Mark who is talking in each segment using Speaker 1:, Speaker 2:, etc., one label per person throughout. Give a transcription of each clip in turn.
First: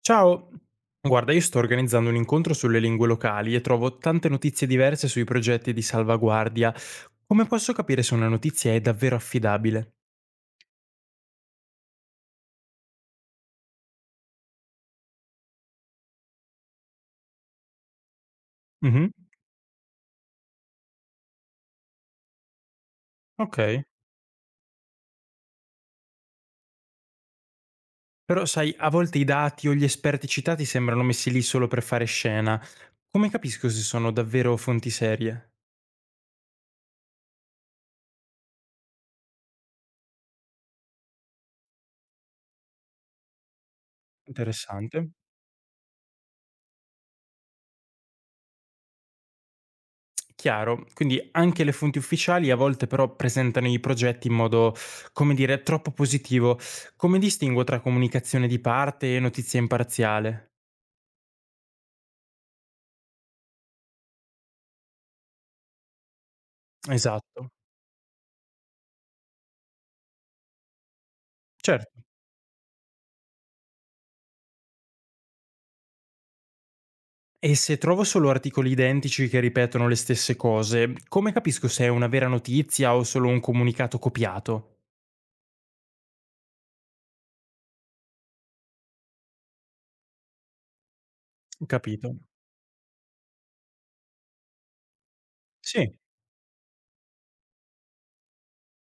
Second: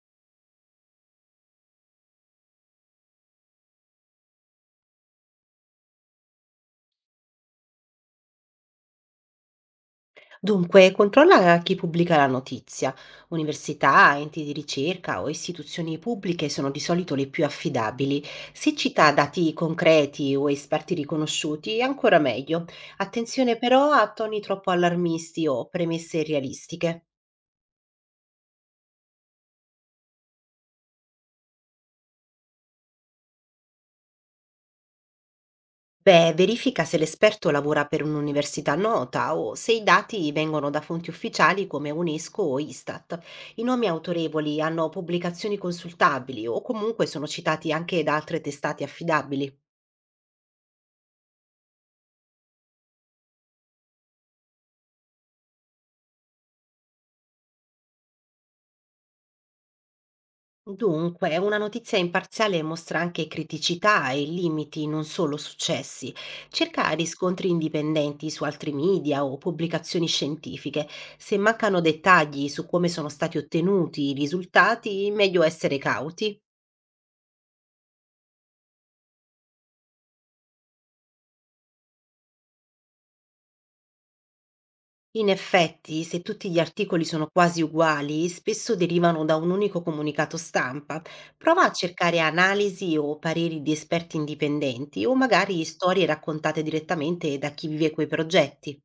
Speaker 1: Ciao, guarda, io sto organizzando un incontro sulle lingue locali e trovo tante notizie diverse sui progetti di salvaguardia. Come posso capire se una notizia è davvero affidabile?
Speaker 2: Dunque, controlla chi pubblica la notizia. Università, enti di ricerca o istituzioni pubbliche sono di solito le più affidabili. Se
Speaker 1: Mhm.
Speaker 2: cita dati concreti o esperti riconosciuti, ancora meglio. Attenzione
Speaker 1: Ok.
Speaker 2: però a toni troppo allarmisti o premesse irrealistiche.
Speaker 1: Però sai, a volte i dati o gli esperti citati sembrano messi lì solo per fare scena. Come capisco se sono davvero fonti serie?
Speaker 2: Beh, verifica se l'esperto lavora per un'università nota o se i dati vengono da fonti ufficiali come UNESCO o Istat. I nomi autorevoli hanno
Speaker 1: Interessante.
Speaker 2: pubblicazioni consultabili o comunque sono citati anche da altre testate affidabili.
Speaker 1: Chiaro, quindi anche le fonti ufficiali a volte però presentano i progetti in modo, come dire, troppo positivo. Come distingo tra comunicazione di parte e notizia imparziale?
Speaker 2: Dunque, una notizia imparziale mostra anche criticità e limiti, non solo successi. Cerca riscontri
Speaker 1: Esatto,
Speaker 2: indipendenti su altri media o pubblicazioni scientifiche. Se mancano
Speaker 1: certo.
Speaker 2: dettagli su come sono stati ottenuti i risultati, meglio essere cauti.
Speaker 1: E se trovo solo articoli identici che ripetono le stesse cose, come capisco se è una vera notizia o solo un comunicato copiato?
Speaker 2: In effetti, se tutti gli articoli sono quasi uguali, spesso derivano da un unico comunicato stampa. Prova a
Speaker 1: Capito.
Speaker 2: cercare analisi o pareri di esperti indipendenti o magari
Speaker 1: Sì.
Speaker 2: storie raccontate direttamente da chi vive quei progetti.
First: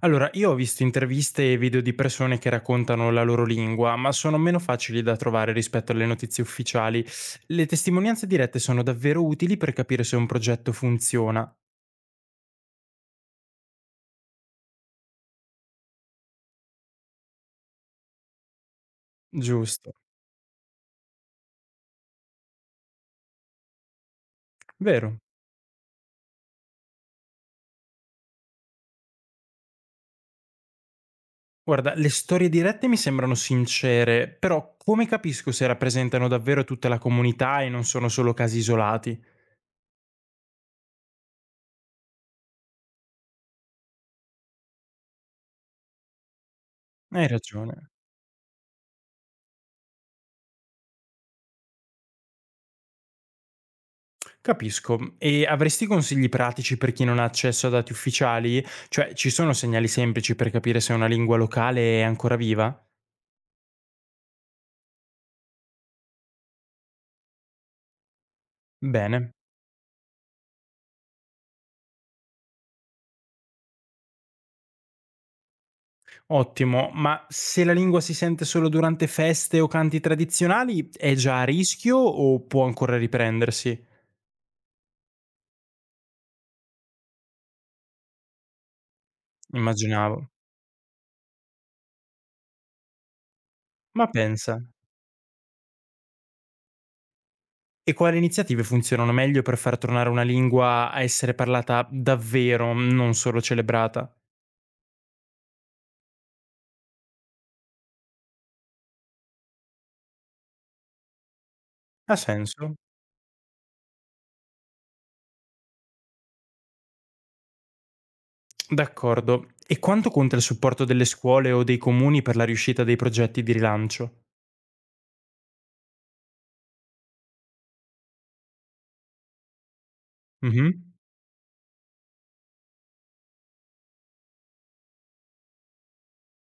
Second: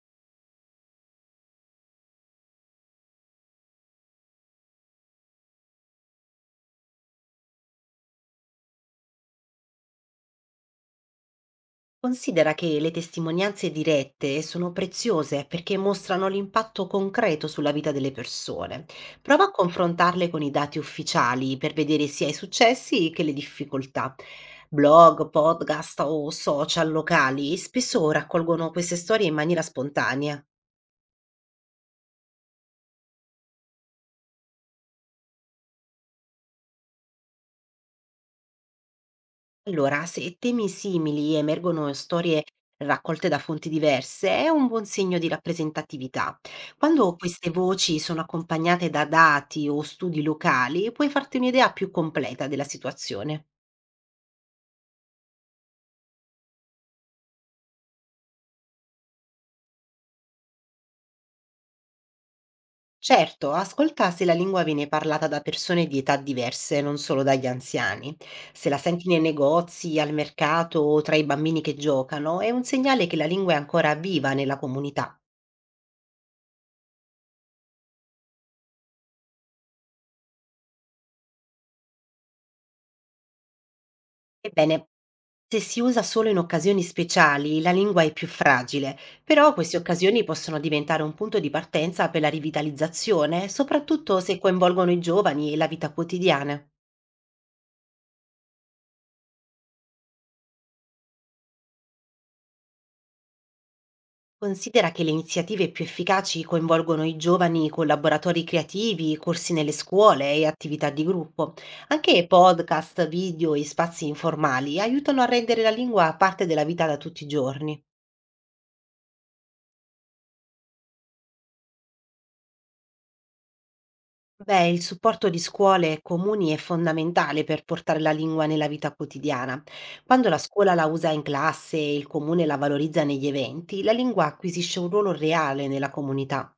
Speaker 1: Allora, io ho visto interviste e video di persone che raccontano la loro lingua, ma sono meno facili da trovare rispetto alle notizie ufficiali. Le testimonianze dirette sono davvero utili per capire se un progetto funziona.
Speaker 2: Considera che le testimonianze dirette sono preziose perché mostrano l'impatto concreto sulla vita delle persone. Prova a
Speaker 1: Giusto.
Speaker 2: confrontarle con i dati ufficiali per vedere sia i successi che le difficoltà.
Speaker 1: Vero.
Speaker 2: Blog, podcast o social locali spesso raccolgono queste storie in maniera spontanea.
Speaker 1: Guarda, le storie dirette mi sembrano sincere, però come capisco se rappresentano davvero tutta la comunità e non sono solo casi isolati?
Speaker 2: Allora, se temi simili emergono in storie raccolte da fonti diverse, è un buon segno di rappresentatività. Quando
Speaker 1: Hai
Speaker 2: queste
Speaker 1: ragione.
Speaker 2: voci sono accompagnate da dati o studi locali, puoi farti un'idea più completa della situazione.
Speaker 1: Capisco. E avresti consigli pratici per chi non ha accesso a dati ufficiali? Cioè, ci sono segnali semplici per capire se una lingua locale è ancora viva?
Speaker 2: Certo, ascolta se la lingua viene parlata da persone di età diverse, non solo dagli anziani. Se la senti nei
Speaker 1: Bene,
Speaker 2: negozi, al mercato o tra i bambini che giocano, è un segnale che la lingua è ancora viva nella comunità.
Speaker 1: ottimo. Ma se la lingua si sente solo durante feste o canti tradizionali, è già a rischio o può ancora riprendersi?
Speaker 2: Ebbene, se si usa solo in occasioni speciali, la lingua è più fragile, però queste occasioni
Speaker 1: Immaginavo.
Speaker 2: possono diventare un punto di partenza per la rivitalizzazione,
Speaker 1: Ma
Speaker 2: soprattutto se
Speaker 1: pensa.
Speaker 2: coinvolgono i giovani e la vita quotidiana.
Speaker 1: E quali iniziative funzionano meglio per far tornare una lingua a essere parlata davvero, non solo celebrata?
Speaker 2: Considera che le iniziative più efficaci coinvolgono i giovani con laboratori creativi, corsi nelle scuole e attività di gruppo.
Speaker 1: Ha
Speaker 2: Anche
Speaker 1: senso?
Speaker 2: podcast, video e spazi informali aiutano a rendere la lingua parte della vita da tutti i giorni.
Speaker 1: D'accordo. E quanto conta il supporto delle scuole o dei comuni per la riuscita dei progetti di rilancio?
Speaker 2: Beh, il supporto di scuole e comuni è fondamentale per portare la lingua nella vita quotidiana. Quando la
Speaker 1: Mhm.
Speaker 2: scuola la usa in classe e il comune la valorizza negli eventi, la lingua acquisisce un ruolo reale nella comunità.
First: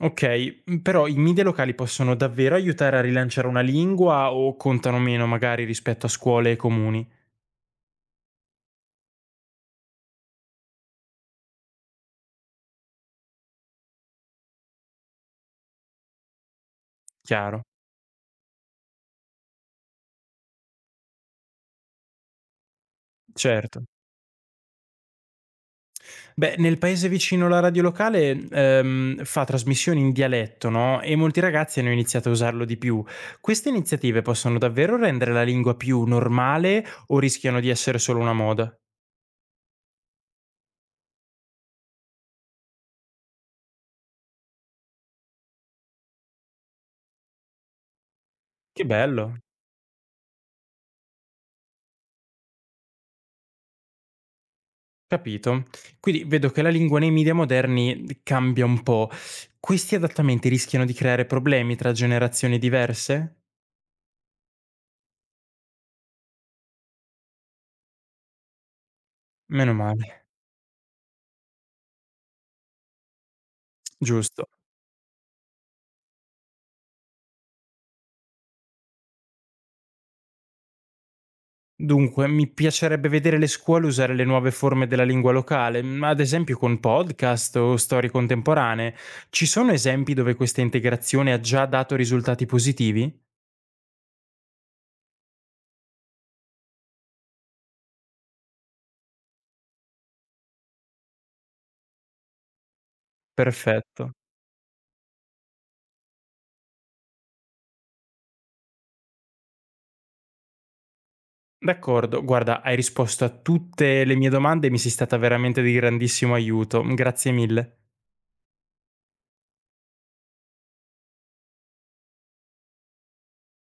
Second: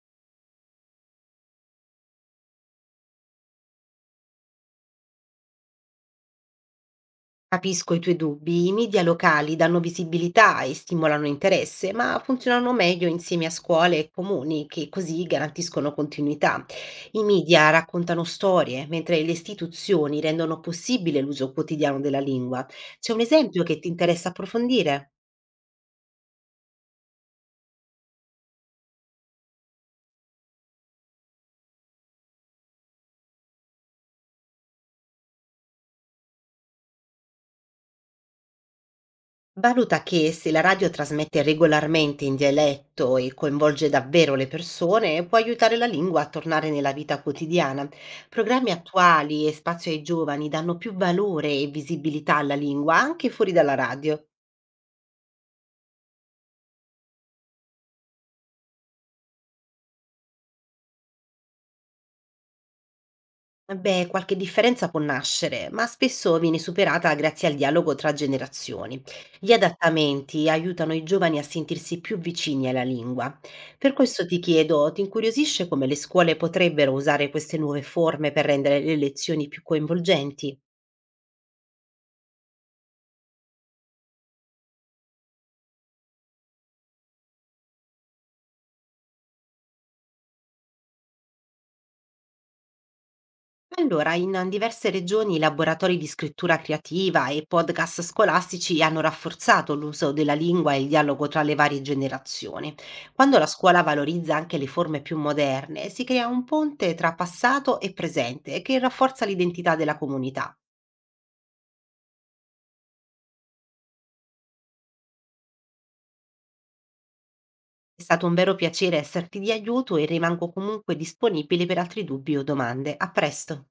Speaker 1: Ok, m, però i media locali possono davvero aiutare a rilanciare una lingua o contano meno magari rispetto a scuole e comuni?
Speaker 2: Capisco i tuoi dubbi, i media locali danno visibilità e stimolano interesse, ma funzionano meglio insieme a scuole e comuni che così garantiscono continuità. I
Speaker 1: Chiaro.
Speaker 2: media raccontano storie, mentre le istituzioni rendono possibile l'uso quotidiano della lingua. C'è un esempio che
Speaker 1: Certo.
Speaker 2: ti interessa approfondire?
Speaker 1: Beh, nel paese vicino la radio locale fa trasmissioni in dialetto, no? E molti ragazzi hanno iniziato a usarlo di più. Queste iniziative possono davvero rendere la lingua più normale o rischiano di essere solo una moda?
Speaker 2: Valuta che se la radio trasmette regolarmente in dialetto e coinvolge davvero le persone, può aiutare la lingua a tornare nella vita quotidiana. Programmi
Speaker 1: Che bello.
Speaker 2: attuali e spazio ai giovani danno più valore e visibilità alla lingua anche fuori dalla radio.
Speaker 1: Capito. Quindi vedo che la lingua nei media moderni cambia un po'. Questi adattamenti rischiano di creare problemi tra generazioni diverse?
Speaker 2: Beh, qualche differenza può nascere, ma spesso viene superata grazie al dialogo tra generazioni. Gli
Speaker 1: Meno male.
Speaker 2: adattamenti aiutano i giovani a sentirsi più vicini alla lingua. Per questo ti
Speaker 1: Giusto.
Speaker 2: chiedo, ti incuriosisce come le scuole potrebbero usare queste nuove forme per rendere le lezioni più coinvolgenti?
Speaker 1: Dunque, mi piacerebbe vedere le scuole usare le nuove forme della lingua locale, m, ad esempio con podcast o storie contemporanee. Ci sono esempi dove questa integrazione ha già dato risultati positivi?
Speaker 2: Allora, in diverse regioni laboratori di scrittura creativa e podcast scolastici hanno rafforzato l'uso della lingua e il dialogo tra le varie generazioni. Quando la scuola
Speaker 1: Perfetto.
Speaker 2: valorizza anche le forme più moderne, si crea un ponte tra passato e presente che rafforza l'identità della comunità.
Speaker 1: D'accordo, guarda, hai risposto a tutte le mie domande e mi sei stata veramente di grandissimo aiuto. Grazie mille.
Speaker 2: È stato un vero piacere esserti di aiuto e rimango comunque disponibile per altri dubbi o domande. A presto!